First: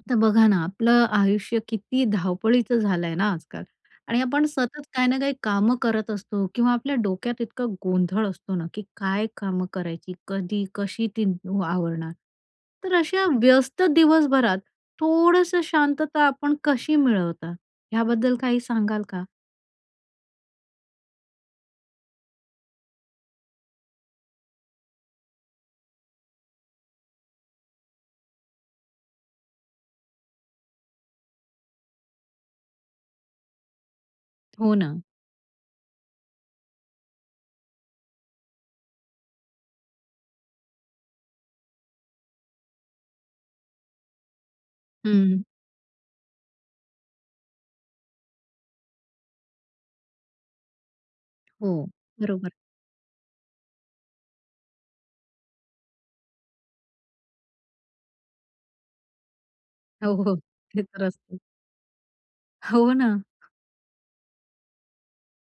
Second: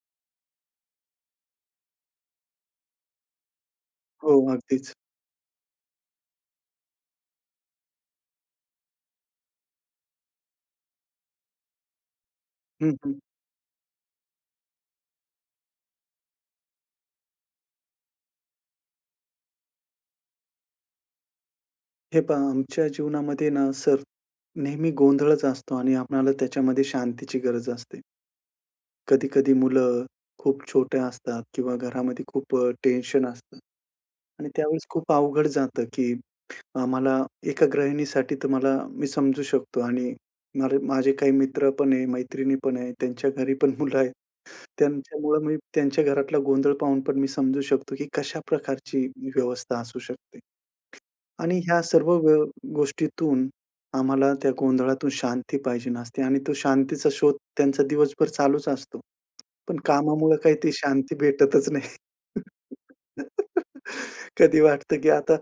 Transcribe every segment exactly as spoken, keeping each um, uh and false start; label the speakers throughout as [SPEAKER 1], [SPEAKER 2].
[SPEAKER 1] आता बघा ना, आपलं आयुष्य किती धावपळीचं झालं आहे ना आजकाल आणि
[SPEAKER 2] हो,
[SPEAKER 1] आपण सतत
[SPEAKER 2] अगदीच.
[SPEAKER 1] काही ना काही कामं करत असतो किंवा आपल्या डोक्यात इतका गोंधळ असतो ना की काय कामं करायची? कधी, कशी ती आवरणार?
[SPEAKER 2] हं,
[SPEAKER 1] तर
[SPEAKER 2] हं.
[SPEAKER 1] अशा व्यस्त दिवसभरात, थोडंसं शांतता आपण कशी मिळवता, ह्याबद्दल काही सांगाल का?
[SPEAKER 2] हे पहा, आमच्या जीवनामध्ये ना, सर नेहमी गोंधळचं असतो आणि आपणाला त्याच्यामध्ये शांतीची गरज असते. कधी-कधी मुलं खूप छोट्या असतात किंवा घरामध्ये खूप अ, टेन्शन असतं आणि
[SPEAKER 1] हो
[SPEAKER 2] त्यावेळेस
[SPEAKER 1] ना.
[SPEAKER 2] खूप अवघड जातं, की अ, मला एका गृहिणीसाठी तुम्हाला मी समजू शकतो आणि मला माझे काही मित्र पण आहे, मैत्रिणी पण आहे त्यांच्या घरी पण मुलं आहेत. त्यांच्यामुळे
[SPEAKER 1] हम्म.
[SPEAKER 2] मी त्यांच्या घरातला गोंधळ पाहून पण मी समजू शकतो, की कशा प्रकारची व्यवस्था असू शकते आणि
[SPEAKER 1] हो,
[SPEAKER 2] ह्या सर्व गो
[SPEAKER 1] बरोबर.
[SPEAKER 2] गोष्टीतून आम्हाला त्या गोंधळातून शांती पाहिजे असते आणि तो शांतीचा शोध त्यांचा दिवसभर चालूचं असतो. पण
[SPEAKER 1] हो, हो,
[SPEAKER 2] कामामुळे काही ती
[SPEAKER 1] ते तर
[SPEAKER 2] शांती
[SPEAKER 1] असतं.
[SPEAKER 2] भेटतचं नाही.
[SPEAKER 1] हो ना.
[SPEAKER 2] कधी वाटतं की आता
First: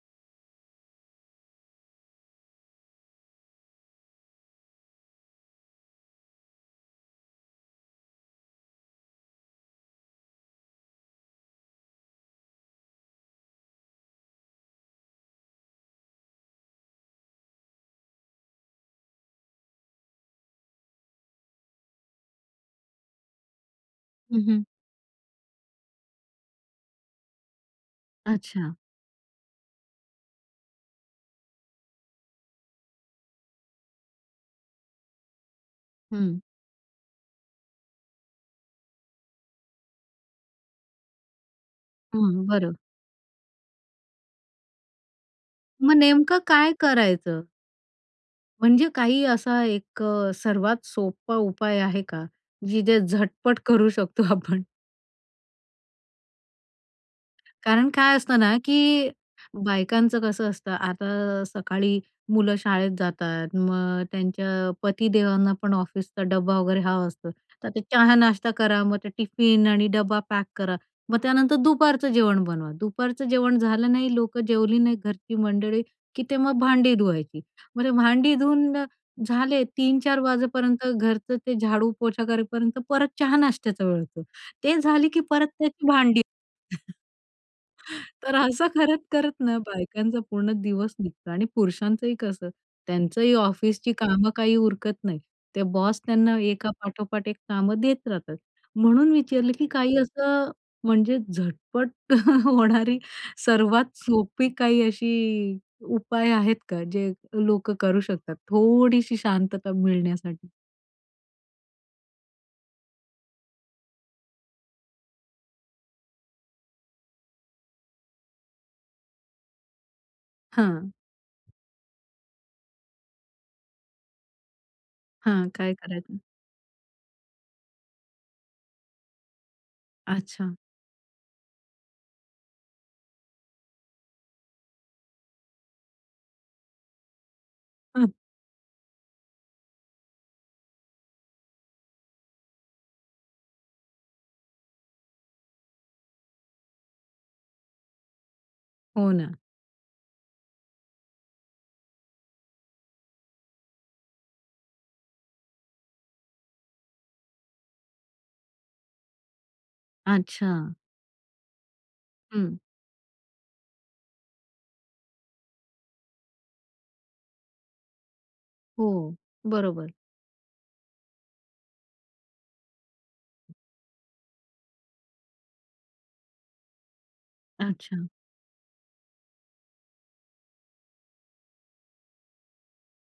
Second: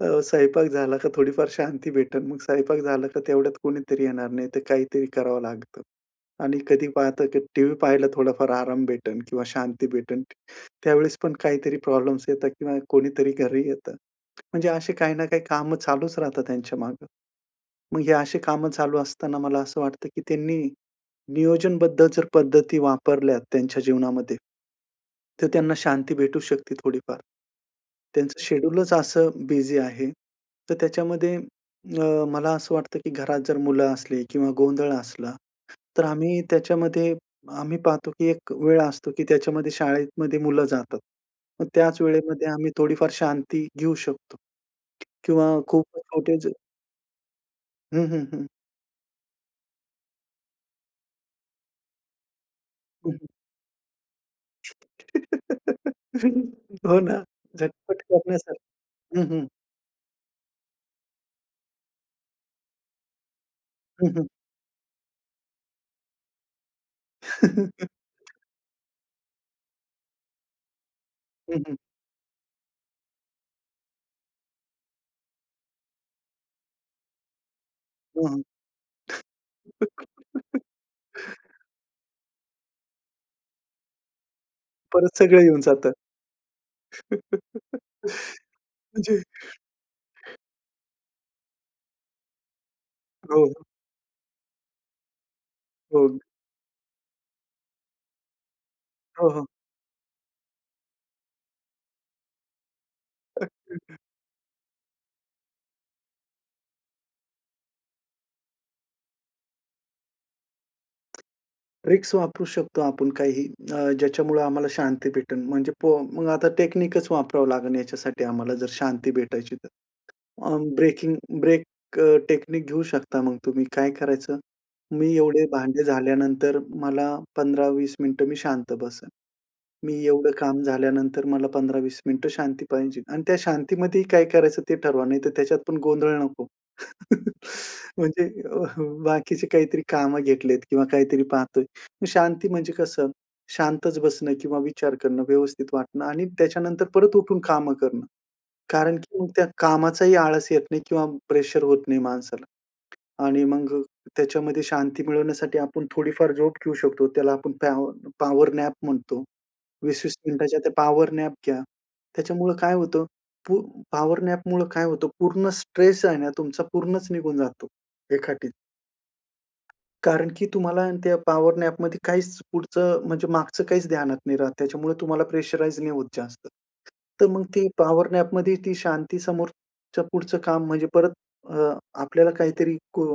[SPEAKER 2] अ, स्वयंपाक झाला का थोडीफार शांती भेटेल. मग स्वयंपाक झालं का, तेवढ्यात कुणीतरी येणार, नाही तर काहीतरी करावं लागतं. आणि कधी पाहतं टीव्ही पाहायला थोडाफार आराम भेटेल किंवा शांती भेटेल. त्यावेळेस पण काहीतरी प्रॉब्लम्स येतात, किंवा कोणीतरी घरी येतं. म्हणजे अशी काही ना काही कामं चालूचं राहतात त्यांच्या मागे. मग हे अशी कामं चालू असताना मला असं वाटतं की त्यांनी नियोजनबद्ध जर पद्धती वापरल्या त्यांच्या जीवनामध्ये
[SPEAKER 1] हं, हं.
[SPEAKER 2] तर त्यांना शांती भेटू शकते थोडीफार. त्यांचं
[SPEAKER 1] अच्छा.
[SPEAKER 2] शेड्यूलचं असं बिझी आहे. तर त्याच्यामध्ये अ, मला असं वाटतं की घरात जर मुलं असले किंवा गोंधळ असला तर
[SPEAKER 1] हं.
[SPEAKER 2] आम्ही त्याच्यामध्ये आम्ही पाहतो, की एक वेळ असतो की त्याच्यामध्ये शाळेमध्ये मुलं जातात. मग त्याच
[SPEAKER 1] हं,
[SPEAKER 2] वेळेमध्ये आम्ही
[SPEAKER 1] बरं.
[SPEAKER 2] थोडीफार शांती घेऊ शकतो किंवा खूप
[SPEAKER 1] मग
[SPEAKER 2] [unintelligible]
[SPEAKER 1] नेमकं
[SPEAKER 2] छोटे.
[SPEAKER 1] काय करायचं?
[SPEAKER 2] हं, हं, हं.
[SPEAKER 1] म्हणजे काही असा एक सर्वात सोपा उपाय आहे का, की जे,
[SPEAKER 2] हं, हं.
[SPEAKER 1] झटपट करू शकतो आपण?
[SPEAKER 2] हो ना.
[SPEAKER 1] कारण
[SPEAKER 2] झटपट
[SPEAKER 1] काय असतं ना,
[SPEAKER 2] करण्यासारखं
[SPEAKER 1] की
[SPEAKER 2] हं, हं.
[SPEAKER 1] बायकांचं कसं असतं आता सकाळी मुलं शाळेत जातात, मग
[SPEAKER 2] हं, हं.
[SPEAKER 1] त्यांच्या पतीदेवांना पण ऑफिसचा डब्बा वगैरे हवा असतो. तर ते चहा नाश्ता करा. मग ते टिफिन आणि डब्बा पॅक करा. मग त्यानंतर
[SPEAKER 2] हं, हं.
[SPEAKER 1] दुपारचं जेवण बनवा. दुपारचं जेवण झालं नाही, लोकं जेवली नाही, घरची मंडळी की ते मग भांडी धुवायची, मग ते
[SPEAKER 2] हं,
[SPEAKER 1] भांडी धुवून झाले
[SPEAKER 2] हं.
[SPEAKER 1] तीन-चार वाजेपर्यंत, घरचं ते झाडू पोछा करेपर्यंत परत चहा नाश्त्याचा वेळ होतो. ते झाले
[SPEAKER 2] परत
[SPEAKER 1] की
[SPEAKER 2] सगळं
[SPEAKER 1] परत
[SPEAKER 2] येऊन
[SPEAKER 1] त्याची
[SPEAKER 2] जातं.
[SPEAKER 1] भांडी. तर असं
[SPEAKER 2] म्हणजे
[SPEAKER 1] करत-करत ना, बायकांचा पूर्ण दिवस निघतो आणि पुरुषांचंही कसं, त्यांचंही
[SPEAKER 2] हो, हो.
[SPEAKER 1] ऑफिसची कामं काही उरकत नाही. ते बॉस
[SPEAKER 2] हो.
[SPEAKER 1] त्यांना एका पाठोपाठ एक कामं देत राहतात. म्हणून
[SPEAKER 2] हो, हो.
[SPEAKER 1] विचारलं, की काही असं म्हणजे झटपट होणारी सर्वात सोपी काही अशी उपाय आहेत का, जे लोकं करू शकतात. थोडीशी शांतता मिळण्यासाठी?
[SPEAKER 2] ट्रिक्स वापरू शकतो आपण काही, अ, ज्याच्यामुळे आम्हाला शांती भेटेल, म्हणजे पहा मग आता टेक्निकच वापरावं लागेल याच्यासाठी, आम्हाला जर शांती भेटायची तर. अ,
[SPEAKER 1] हां.
[SPEAKER 2] ब्रेकिंग ब्रेक टेक्निक घेऊ शकता. मग तुम्ही काय करायचं? मी एवढे
[SPEAKER 1] हां. काय
[SPEAKER 2] भांडे
[SPEAKER 1] करायचं?
[SPEAKER 2] झाल्यानंतर, मला पंधरा-वीस मिनिटं मी शांत बसणं. मी एवढं
[SPEAKER 1] अच्छा.
[SPEAKER 2] काम झाल्यानंतर, मला पंधरा-वीस मिनिटं शांती पाहिजे आणि त्या शांतीमध्ये ही काय करायचं, ते ठरवा. नाही तर त्याच्यात पण गोंधळ नको.
[SPEAKER 1] हं.
[SPEAKER 2] म्हणजे अ, हं, बाकीचे काहीतरी कामं घेतलेत, किंवा काहीतरी पाहतोय. मग शांती म्हणजे कसं, शांतच बसणं किंवा विचार करणं, व्यवस्थित वाटणं आणि त्याच्यानंतर परत उठून कामं करणं. कारण
[SPEAKER 1] हो
[SPEAKER 2] की मग
[SPEAKER 1] ना.
[SPEAKER 2] त्या कामाचा ही आळस येत नाही. किंवा प्रेशर होत नाही माणसाला आणि मग त्याच्यामध्ये शांती मिळवण्यासाठी आपण थोडीफार झोप घेऊ शकतो, त्याला आपण पॅवर पॉवर नॅप म्हणतो. वीस वीस मिनिटांच्या त्या
[SPEAKER 1] अच्छा.
[SPEAKER 2] पॉवर नॅप घ्या. त्याच्यामुळं
[SPEAKER 1] हं.
[SPEAKER 2] काय होतं? पू पॉवर नॅपमुळं काय होतं, पूर्ण स्ट्रेस आहे ना, तुमचा, पूर्णच निघून जातो, एका [unintelligible]
[SPEAKER 1] हो. बरोबर.
[SPEAKER 2] कारण की तुम्हाला आहे ना, त्या पॉवर नॅपमध्ये काहीच पुढचं, म्हणजे मागचं काहीच ध्यानात नाही राहत. त्याच्यामुळे तुम्हाला प्रेशराइज नाही होत जास्त. तर मग ती
[SPEAKER 1] अच्छा.
[SPEAKER 2] पॉवर नॅपमध्ये ती शांती, समोरचं पुढचं काम, म्हणजे परत, अ, आपल्याला काहीतरी, को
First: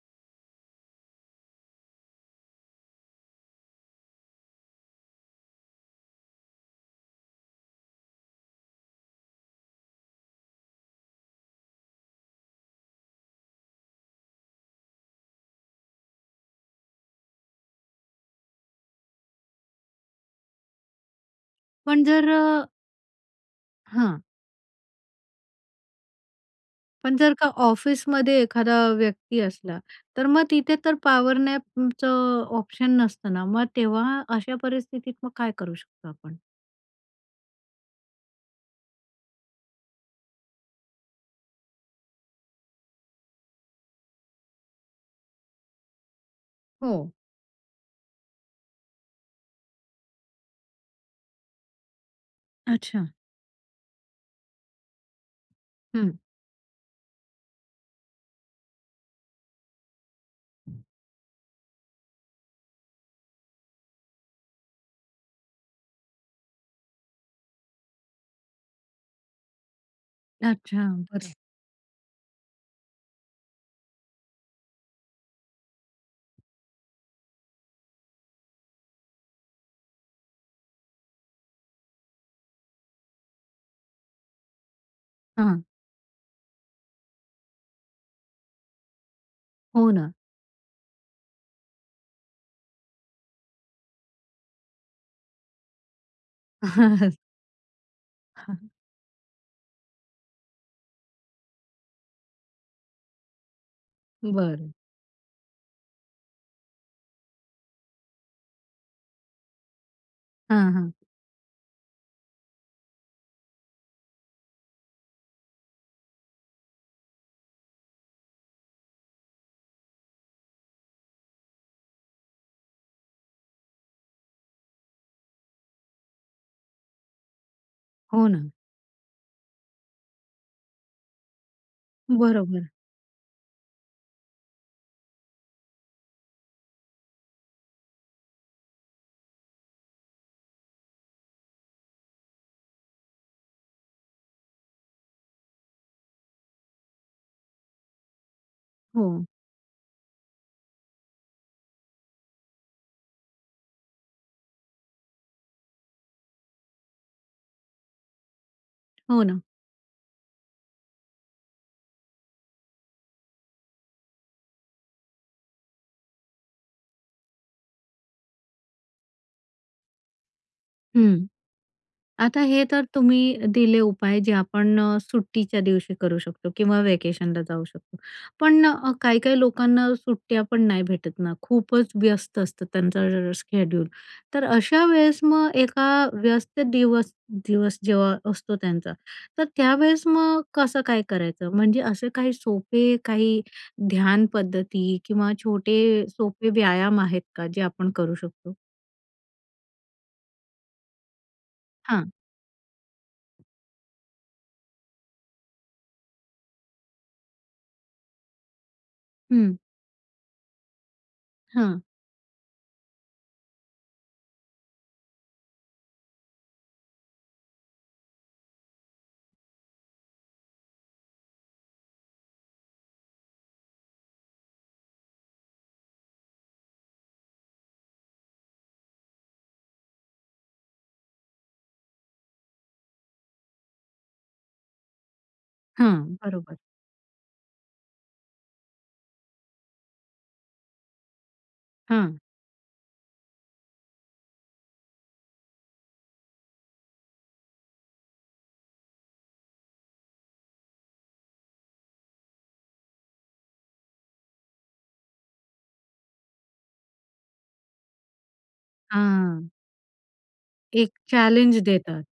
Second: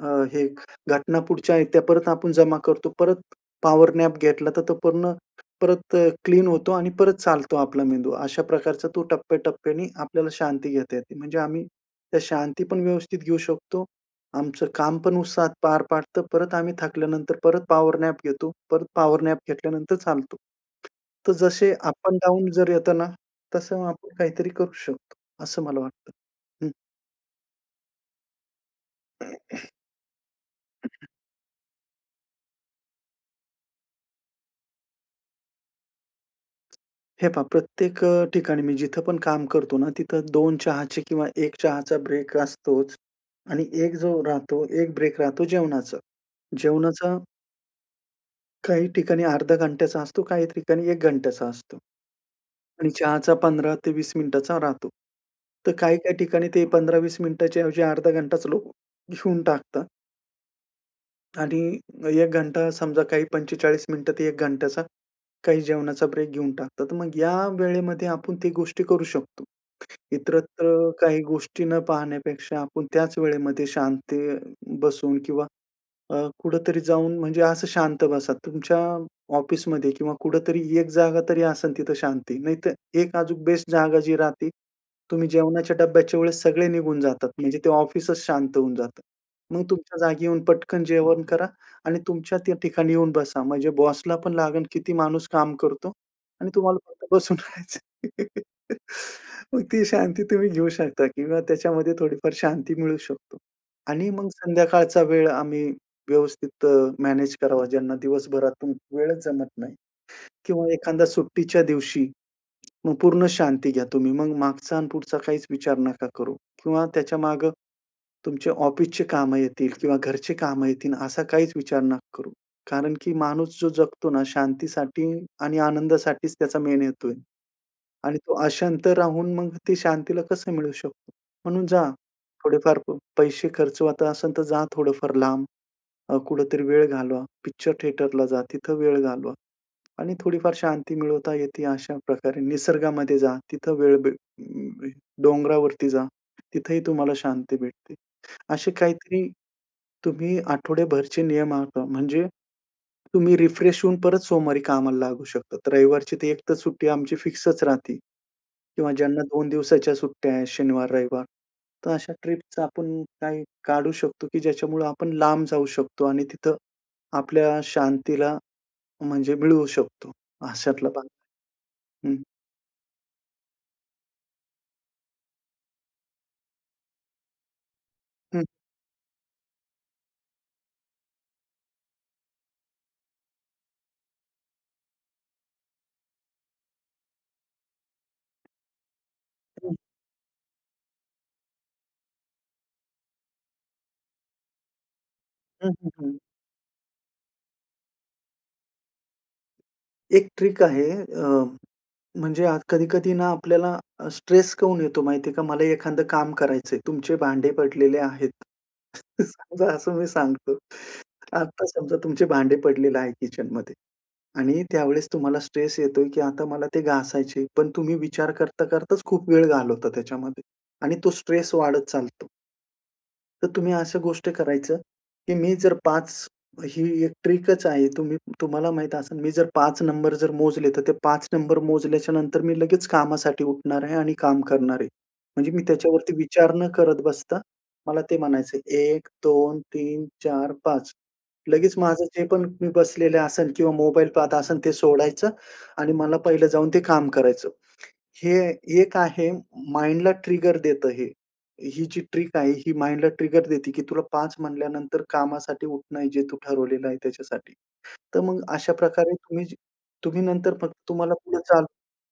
[SPEAKER 2] अ, हे घटना पुढच्या आहेत, त्या परत आपण जमा करतो. परत पॉवर नॅप घेतला, तर तो पूर्ण परत क्लीन होतो आणि परत चालतो आपला मेंदू. अशा प्रकारचा तो टप्प्याटप्प्याने आपल्याला शांती घेता येते, म्हणजे आम्ही, त्या शांती पण व्यवस्थित घेऊ शकतो. आमचं काम पण उत्साहात पार पाडतो. परत आम्ही थकल्यानंतर, परत पॉवर नॅप घेतो. परत पॉवर नॅप घेतल्यानंतर चालतो. तर जसे
[SPEAKER 1] पण
[SPEAKER 2] अप अँड
[SPEAKER 1] जर अ
[SPEAKER 2] डाऊन जर येत ना, तसं आपण
[SPEAKER 1] हां.
[SPEAKER 2] काहीतरी करू शकतो, असं मला वाटतं. हं.
[SPEAKER 1] पण जर का ऑफिसमध्ये एखादा व्यक्ती असला, तर मग तिथे तर पॉवर नॅपचं ऑप्शन नसतं ना? मग तेव्हा अशा परिस्थितीत मग काय करू शकतो आपण?
[SPEAKER 2] हे पहा, प्रत्येक अ, ठिकाणी मी जिथं पण काम करतो ना, तिथं दोन चहाचे किंवा एक चहाचा ब्रेक असतोच आणि एक जो राहतो, एक ब्रेक राहतो, जेवणाचा.
[SPEAKER 1] हो.
[SPEAKER 2] जेवणाचा काही ठिकाणी अर्धा घंट्याचा असतो, काही ठिकाणी एक घंट्याचा असतो आणि
[SPEAKER 1] अच्छा.
[SPEAKER 2] चहाचा पंधरा ते वीस मिनिटांचा राहतो. तर काही-काही
[SPEAKER 1] हं.
[SPEAKER 2] ठिकाणी ते पंधरा ते वीस मिनिटांच्या ऐवजी अर्धा घंटाच लोक घेऊन टाकतात. आणि एक घंटा, समजा काही पंचेचाळीस मिनिटं ते एक घंट्याचा, काही जेवणाचा ब्रेक घेऊन टाकतात, तर मग या वेळेमध्ये आपण ती गोष्टी करू शकतो.
[SPEAKER 1] अच्छा,
[SPEAKER 2] इतरत्र काही
[SPEAKER 1] बरं.
[SPEAKER 2] गोष्टी न पाहण्यापेक्षा, आपण त्याच वेळेमध्ये शांत बसून किंवा अ, कुठेतरी जाऊन, म्हणजे असं शांत बसा तुमच्या ऑफिसमध्ये किंवा कुठेतरी एक जागा तरी असेल तिथं शांती. नाहीतर एक अजून बेस्ट जागा जी राहते, तुम्ही
[SPEAKER 1] हं.
[SPEAKER 2] जेवणाच्या डब्याच्या वेळेस सगळे निघून जातात, म्हणजे ते ऑफिसच शांत होऊन जातं. मग
[SPEAKER 1] हो
[SPEAKER 2] तुमच्या
[SPEAKER 1] ना.
[SPEAKER 2] जागी येऊन पटकन जेवण करा आणि तुमच्या त्या ठिकाणी येऊन बसा, म्हणजे बॉसला पण लागेल किती माणूस काम करतो आणि तुम्हाला फक्त बसून राहायचं आहे. मग ती शांती तुम्ही घेऊ शकता किंवा त्याच्यामध्ये थोडीफार शांती मिळू शकतो आणि मग
[SPEAKER 1] बरं.
[SPEAKER 2] संध्याकाळचा वेळ आम्ही व्यवस्थित अ, मॅनेज करावा, ज्यांना दिवसभरातून वेळच जमत नाही किंवा
[SPEAKER 1] हं, हं.
[SPEAKER 2] एखादा सुट्टीच्या दिवशी, मग पूर्ण शांती घ्या तुम्ही. मग मागचा आणि पुढचा काहीच विचार नका करू किंवा त्याच्यामागे तुमच्या ऑफिसची कामं येतील किंवा घरची कामं येतील, असा काहीच विचार नका करू. कारण की माणूस जो जगतो ना, शांतीसाठी आणि आनंदासाठीच त्याचा मेन हेतु आहे आणि
[SPEAKER 1] हो
[SPEAKER 2] तो
[SPEAKER 1] ना.
[SPEAKER 2] अशांत राहून, मग ती शांतीला कसं मिळू शकतो? म्हणून जा,
[SPEAKER 1] बरोबर.
[SPEAKER 2] थोडेफार प पैसे खर्च असेल, तर जा थोडंफार लांब अ, कुठेतरी वेळ घालवा. पिक्चर थिएटरला जा, तिथं वेळ घालवा आणि थोडीफार शांती मिळवता येते. अशा प्रकारे निसर्गामध्ये जा, तिथं वेळ भे डोंगरावरती जा, तिथं ही तुम्हाला शांती भेटते. असे
[SPEAKER 1] हो.
[SPEAKER 2] काहीतरी तुम्ही आठवडेभरचे नियम आखा, म्हणजे तुम्ही रिफ्रेश होऊन परत सोमवारी कामाला लागू शकतात. रविवारची ती एक तर सुट्टी आमची फिक्सच राहते किंवा ज्यांना
[SPEAKER 1] हो ना.
[SPEAKER 2] दोन दिवसाच्या सुट्ट्या आहेत, शनिवार-रविवार, तर अशा ट्रिपच आपण काही काढू शकतो, की ज्याच्यामुळं आपण लांब जाऊ शकतो आणि तिथं आपल्या शांतीला म्हणजे मिळवू शकतो, अशातला भाग,
[SPEAKER 1] हं,
[SPEAKER 2] हं.
[SPEAKER 1] आता हे तर तुम्ही दिले उपाय, जे आपण सुट्टीच्या दिवशी करू शकतो किंवा व्हॅकेशनला जाऊ शकतो.
[SPEAKER 2] हं.
[SPEAKER 1] पण काही-काही लोकांना सुट्ट्या पण नाही भेटत ना, खूपच व्यस्त असतं त्यांचं [unintelligible] शेड्यूल. तर अशा वेळेस मग एका व्यस्त दिवस दिवस जेव्हा असतो त्यांचा, तर
[SPEAKER 2] हं.
[SPEAKER 1] त्यावेळेस मग कसं काय करायचं? म्हणजे असे काही सोपे, काही ध्यान पद्धती किंवा
[SPEAKER 2] हं,
[SPEAKER 1] छोटे
[SPEAKER 2] हं, हं.
[SPEAKER 1] सोपे व्यायाम आहेत का, जे आपण करू शकतो?
[SPEAKER 2] एक ट्रिक आहे अ,
[SPEAKER 1] हां.
[SPEAKER 2] म्हणजे आत कधी-कधी ना आपल्याला अ, स्ट्रेस काऊन येतो माहिती आहे का? मला एखादं काम करायचं आहे तुमचे भांडे पडलेले आहेत,
[SPEAKER 1] हं.
[SPEAKER 2] समजा असं मी सांगतो, आता
[SPEAKER 1] हं.
[SPEAKER 2] समजा तुमचे भांडे पडलेले आहे किचनमध्ये आणि त्यावेळेस तुम्हाला स्ट्रेस येतोय, की आता मला ते घासायचे, पण तुम्ही विचार करता करताच खूप वेळ घालवता त्याच्यामध्ये आणि तो स्ट्रेस वाढत चालतो. तर तुम्ही अशा गोष्ट करायचं, की मी जर पाच ही एक ट्रिकच आहे, तुम्ही तुम्हाला माहीत असेल मी जर पाच नंबर जर मोजले तर ते पाच नंबर मोजल्याच्यानंतर मी लगेच कामासाठी उठणार आहे आणि काम करणार आहे. म्हणजे मी त्याच्यावरती
[SPEAKER 1] हां.
[SPEAKER 2] विचार
[SPEAKER 1] बरोबर.
[SPEAKER 2] न करत बसता, मला ते म्हणायचंय, एक, दोन, तीन, चार, पाच, लगेच माझं
[SPEAKER 1] हं.
[SPEAKER 2] जे पण मी बसलेलं असेल किंवा मोबाईल पाहत असेल, ते सोडायचं आणि मला पहिलं जाऊन ते काम करायचं. हे एक आहे माइंडला ट्रिगर देतं हे, ही जी ट्रिक आहे. ही माइंडला ट्रिगर देते की तुला पाच म्हणल्यानंतर कामासाठी उठणं जे तू ठरवलेलं आहे त्याच्यासाठी. तर मग अशा प्रकारे तुम्ही,
[SPEAKER 1] हां.
[SPEAKER 2] तुम्ही नंतर फक्त
[SPEAKER 1] एक
[SPEAKER 2] तुम्हाला पुढे
[SPEAKER 1] चॅलेंज
[SPEAKER 2] चालू
[SPEAKER 1] देतात.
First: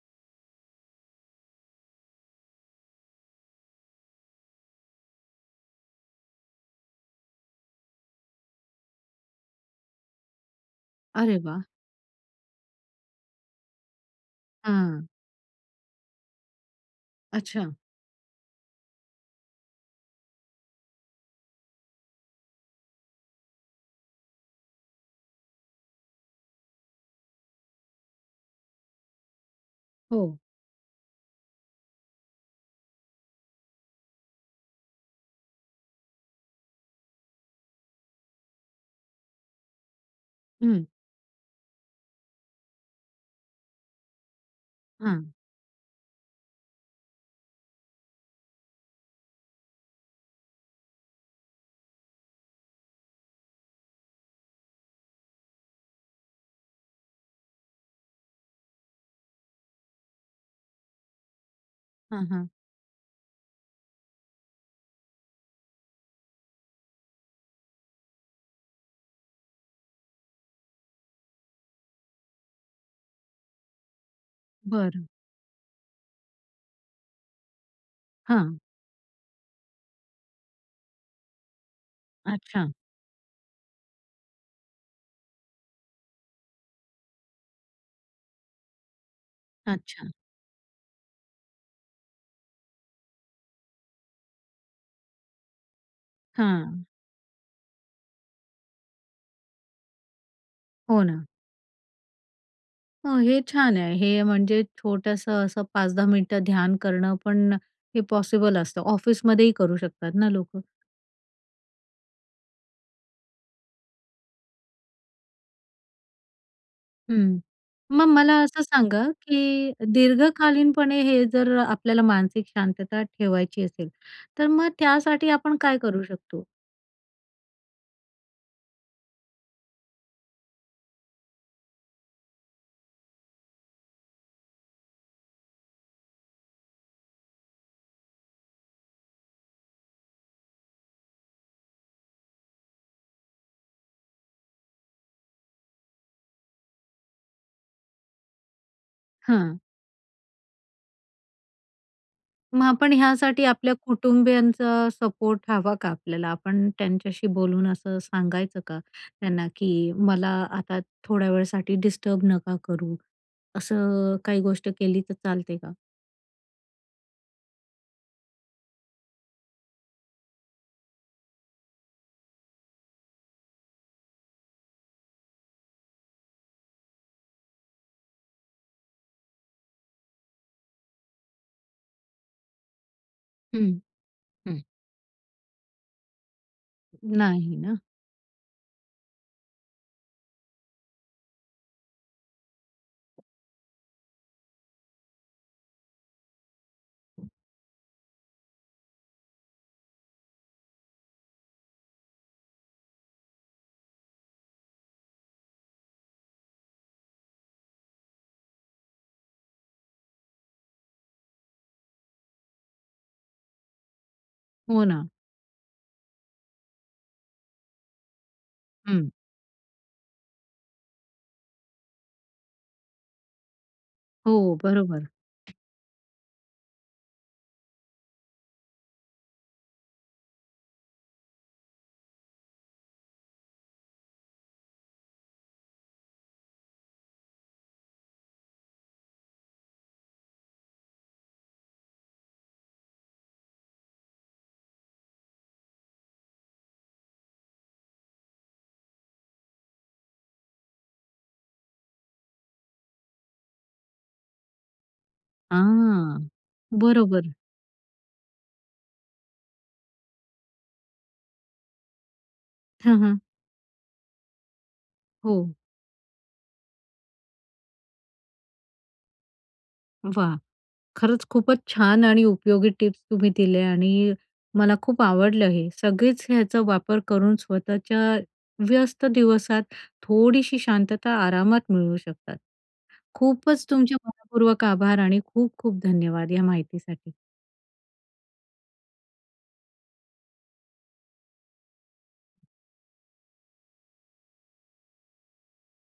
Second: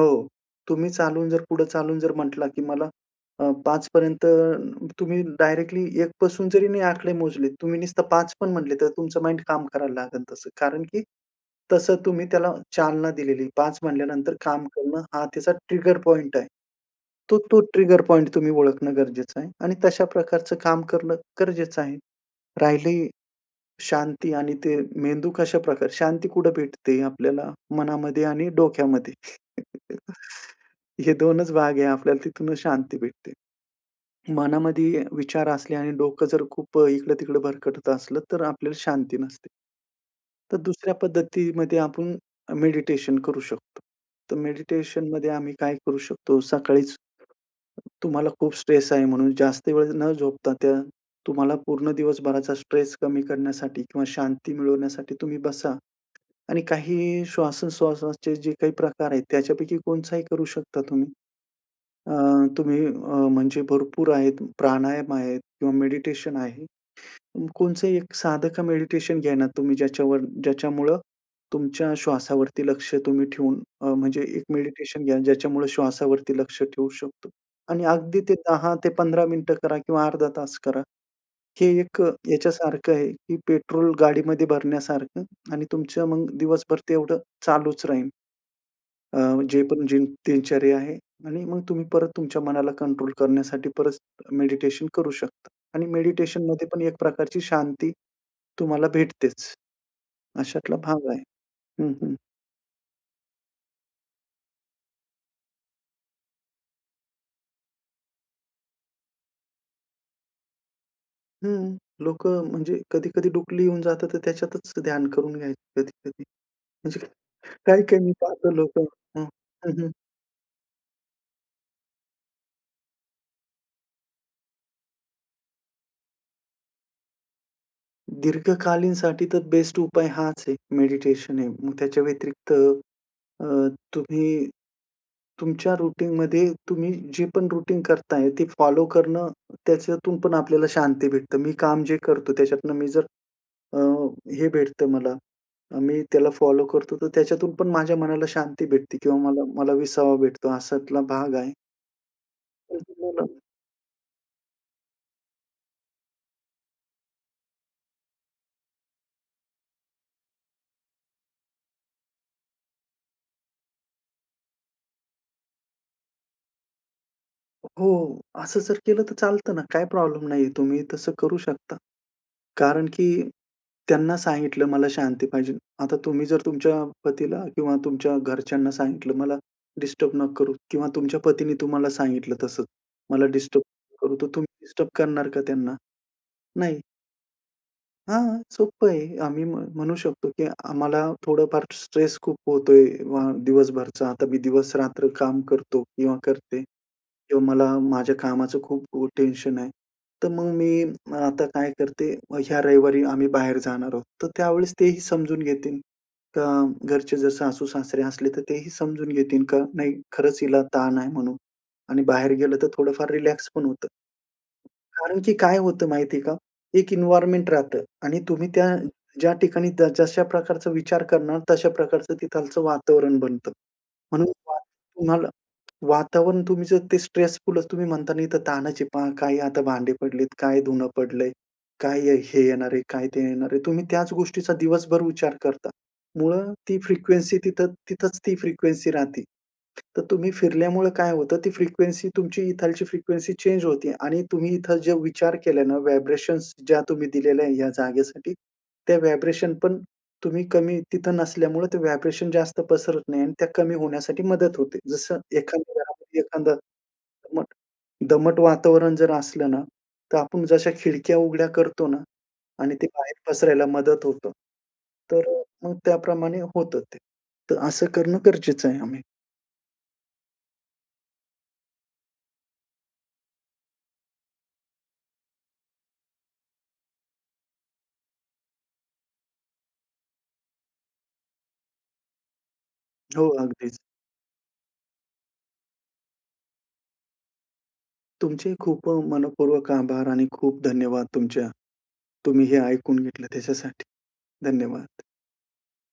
[SPEAKER 2] हो. तुम्ही चालून जर पुढे चालून जर म्हटला, की मला अ, पाच पर्यंत, तुम्ही डायरेक्टली एक पासून जरी नाही आकडे मोजले, तुम्ही नुसतं पाच पण म्हटले तर तुमचं माइंड काम करायला लागेल तसं. कारण की
[SPEAKER 1] अरे वाह!
[SPEAKER 2] तसं तुम्ही त्याला चालना दिलेली, पाच म्हटल्यानंतर काम करणं
[SPEAKER 1] हं.
[SPEAKER 2] हा त्याचा ट्रिगर पॉइंट आहे. तो, तो
[SPEAKER 1] अच्छा.
[SPEAKER 2] ट्रिगर पॉइंट तुम्ही ओळखणं गरजेचं आहे. आणि तशा प्रकारचं काम करणं गरजेचं आहे. राहिली, शांती आणि ते मेंदू कशा प्रकारचे, शांती कुठे भेटते आपल्याला? मनामध्ये आणि डोक्यामध्ये
[SPEAKER 1] हो.
[SPEAKER 2] हे दोनच भाग आहे, आपल्याला तिथूनच शांती भेटते. मनामध्ये विचार असले आणि डोकं जर खूप अ, इकडं-तिकडं भरकटत असलं तर आपल्याला शांती नसते. तर
[SPEAKER 1] हं.
[SPEAKER 2] दुसऱ्या पद्धतीमध्ये आपण अ, मेडिटेशन करू शकतो. तर मेडिटेशनमध्ये
[SPEAKER 1] हं.
[SPEAKER 2] आम्ही काय करू शकतो, सकाळीच तुम्हाला खूप स्ट्रेस आहे. म्हणून जास्त वेळ न झोपता, त्या तुम्हाला पूर्ण दिवसभराचा स्ट्रेस कमी करण्यासाठी किंवा शांती मिळवण्यासाठी, तुम्ही बसा आणि काही श्वासोच्छ्वासाचे जे काही प्रकार आहेत, त्याच्यापैकी कोणचाही करू शकता तुम्ही. अ,
[SPEAKER 1] हं, हं.
[SPEAKER 2] तुम्ही अ, म्हणजे भरपूर आहेत प्राणायाम आहेत किंवा मेडिटेशन आहे. कोणचंही एक साध का मेडिटेशन घ्या ना तुम्ही, ज्याच्यावर ज्याच्यामुळं तुमच्या श्वासावरती लक्ष तुम्ही ठेवून अ, म्हणजे एक
[SPEAKER 1] बरं.
[SPEAKER 2] मेडिटेशन घ्या, ज्याच्यामुळे श्वासावरती लक्ष ठेवू शकतो. आणि अगदी ते
[SPEAKER 1] हां.
[SPEAKER 2] दहा ते पंधरा मिनिटं करा किंवा अर्धा तास करा. हे एक
[SPEAKER 1] अच्छा.
[SPEAKER 2] याच्यासारखं आहे, की पेट्रोल गाडीमध्ये भरण्यासारखं आणि तुमचं मग दिवसभर ते एवढं चालूच राहील. अ, जे पण जी
[SPEAKER 1] अच्छा.
[SPEAKER 2] दिनचर्या आहे आणि मग तुम्ही परत तुमच्या मनाला कंट्रोल करण्यासाठी, परत मेडिटेशन करू शकता आणि मेडिटेशन मध्ये पण
[SPEAKER 1] हां.
[SPEAKER 2] एक प्रकारची शांती तुम्हाला भेटतेच. अशातला
[SPEAKER 1] हो
[SPEAKER 2] भाग आहे.
[SPEAKER 1] ना.
[SPEAKER 2] हं, हं.
[SPEAKER 1] हो, हे छान आहे. हे म्हणजे छोटंसं असं पाच-दहा मिनिटं ध्यान करणं पण हे पॉसिबल असतं, ऑफिसमध्येही करू शकतात ना लोकं.
[SPEAKER 2] हं. लोकं म्हणजे कधी-कधी डुपली येऊन जातं तर त्याच्यातच ध्यान करून घ्यायचं कधी-कधी, म्हणजे
[SPEAKER 1] हं.
[SPEAKER 2] काही-काही
[SPEAKER 1] मग
[SPEAKER 2] मी
[SPEAKER 1] मला
[SPEAKER 2] पाहतो
[SPEAKER 1] असं
[SPEAKER 2] लोकं
[SPEAKER 1] सांगा,
[SPEAKER 2] हं, हं,
[SPEAKER 1] की
[SPEAKER 2] हं.
[SPEAKER 1] दीर्घकालीनपणे हे जर आपल्याला मानसिक शांतता ठेवायची असेल, तर मग त्यासाठी आपण काय करू शकतो?
[SPEAKER 2] दीर्घकालीनसाठी तर बेस्ट उपाय हाच आहे मेडिटेशन आहे. मग त्याच्या व्यतिरिक्त अ, तुम्ही तुमच्या रुटीनमध्ये तुम्ही जे पण रुटीन करताय ते फॉलो करणं, त्याच्यातून पण आपल्याला शांती भेटते. मी काम जे करतो त्याच्यातनं मी जर अ, हे भेटतं मला, अ, मी त्याला फॉलो करतो, तर त्याच्यातून पण माझ्या मनाला शांती भेटते किंवा मला
[SPEAKER 1] हं.
[SPEAKER 2] मला विसावा भेटतो अशातला भाग आहे.
[SPEAKER 1] मग
[SPEAKER 2] तसं
[SPEAKER 1] आपण
[SPEAKER 2] मलाही
[SPEAKER 1] ह्यासाठी आपल्या कुटुंबियांचा सपोर्ट हवा का आपल्याला? आपण त्यांच्याशी बोलून असं सांगायचं का त्यांना, की "मला आता थोड्या वेळासाठी डिस्टर्ब नका करू." असं काही गोष्ट केली तर चालते का?
[SPEAKER 2] हो, असं जर केलं तर चालतं ना? काही प्रॉब्लेम नाहीये, तुम्ही तसं करू शकता. कारण की त्यांना सांगितलं, मला शांती पाहिजे. आता तुम्ही जर तुमच्या पतीला किंवा तुमच्या घरच्यांना सांगितलं, मला डिस्टर्ब नका करू, किंवा तुमच्या पतीने तुम्हाला सांगितलं तसंच, मला डिस्टर्ब
[SPEAKER 1] हं.
[SPEAKER 2] नका करू. तर तुम्ही
[SPEAKER 1] हं.
[SPEAKER 2] डिस्टर्ब करणार का त्यांना? नाही.
[SPEAKER 1] नाही ना?
[SPEAKER 2] हां, हां, सोपं आहे. आम्ही मग म्हणू शकतो, की आम्हाला थोडंफार स्ट्रेस खूप होतोय अ, दिवसभरचा. आता मी दिवसरात्र काम करतो किंवा करते, किंवा मला माझ्या कामाचं खूप खू टेन्शन आहे. तर मग मी मग आता काय करते? मग ह्या रविवारी आम्ही बाहेर जाणार आहोत, तर त्यावेळेस तेही समजून घेतील का घरचे, जर सासू-सासरे असले, तर तेही समजून घेतील का? नाही, खरंच हिला ताण आहे म्हणून आणि बाहेर गेलं तर थोडं फार रिलॅक्स पण होतं.
[SPEAKER 1] हो ना.
[SPEAKER 2] कारण की काय होतं माहिती आहे का? एक एन्व्हायर्नमेंट राहतं आणि तुम्ही त्या
[SPEAKER 1] हं.
[SPEAKER 2] ज्या ठिकाणी द जशा प्रकारचा विचार करणार, तशा प्रकारचं तिथलंच वातावरण बनतं. म्हणून
[SPEAKER 1] हो,
[SPEAKER 2] फार
[SPEAKER 1] बरोबर.
[SPEAKER 2] तुम्हाला वातावरण, तुम्ही जर ते स्ट्रेसफुलच तुम्ही म्हणता ना, इथं ताणाचं आहे पहा, काही आता भांडे पडली आहेत, काय धुणं पडलंय, काय ये हे येणार आहे, काय ते येणार आहे, तुम्ही त्याच गोष्टीचा दिवसभर विचार करता. मूळं ती फ्रिक्वेन्सी तिथं तिथंच ती फ्रिक्वेन्सी राहते. तर तुम्ही फिरल्यामुळं काय होतं, ती फ्रिक्वेन्सी तुमची इथलची फ्रिक्वेन्सी चेंज होते आणि तुम्ही इथंल जे विचार केले ना, व्हायब्रेशनस ज्या तुम्ही दिलेल्या या जागेसाठी, त्या व्हायब्रेशन पण तुम्ही कमी तिथं नसल्यामुळं, ते व्हायब्रेशन जास्त पसरत नाही आणि त्या कमी होण्यासाठी मदत होते. जसं एखाद्या घरामध्ये
[SPEAKER 1] हां,
[SPEAKER 2] एखादं
[SPEAKER 1] बरोबर.
[SPEAKER 2] दमट दमट वातावरण जर असलं ना, तर आपण जशा खिडक्या उघड्या करतो ना आणि ते
[SPEAKER 1] हं,
[SPEAKER 2] बाहेर
[SPEAKER 1] हं.
[SPEAKER 2] पसरायला मदत होतं, तर अ,
[SPEAKER 1] हो.
[SPEAKER 2] मग त्याप्रमाणे होतं ते. तर असं करणं गरजेचं आहे आम्ही.
[SPEAKER 1] वाह! खरंच खूपच छान आणि उपयोगी टिप्स तुम्ही दिल्या आणि मला खूप आवडलं हे. सगळेच याचा वापर करून स्वतःच्या व्यस्त दिवसात थोडीशी शांतता आरामात मिळवू शकतात.
[SPEAKER 2] हो,
[SPEAKER 1] खूपच
[SPEAKER 2] अगदीच.
[SPEAKER 1] तुमचे मनःपूर्वक आभार आणि खूप-खूप धन्यवाद या माहितीसाठी.
[SPEAKER 2] तुमचेही खूप अ, मनःपूर्वक आभार आणि खूप धन्यवाद तुमच्या तुम्ही हे ऐकून घेतलं त्याच्यासाठी. धन्यवाद.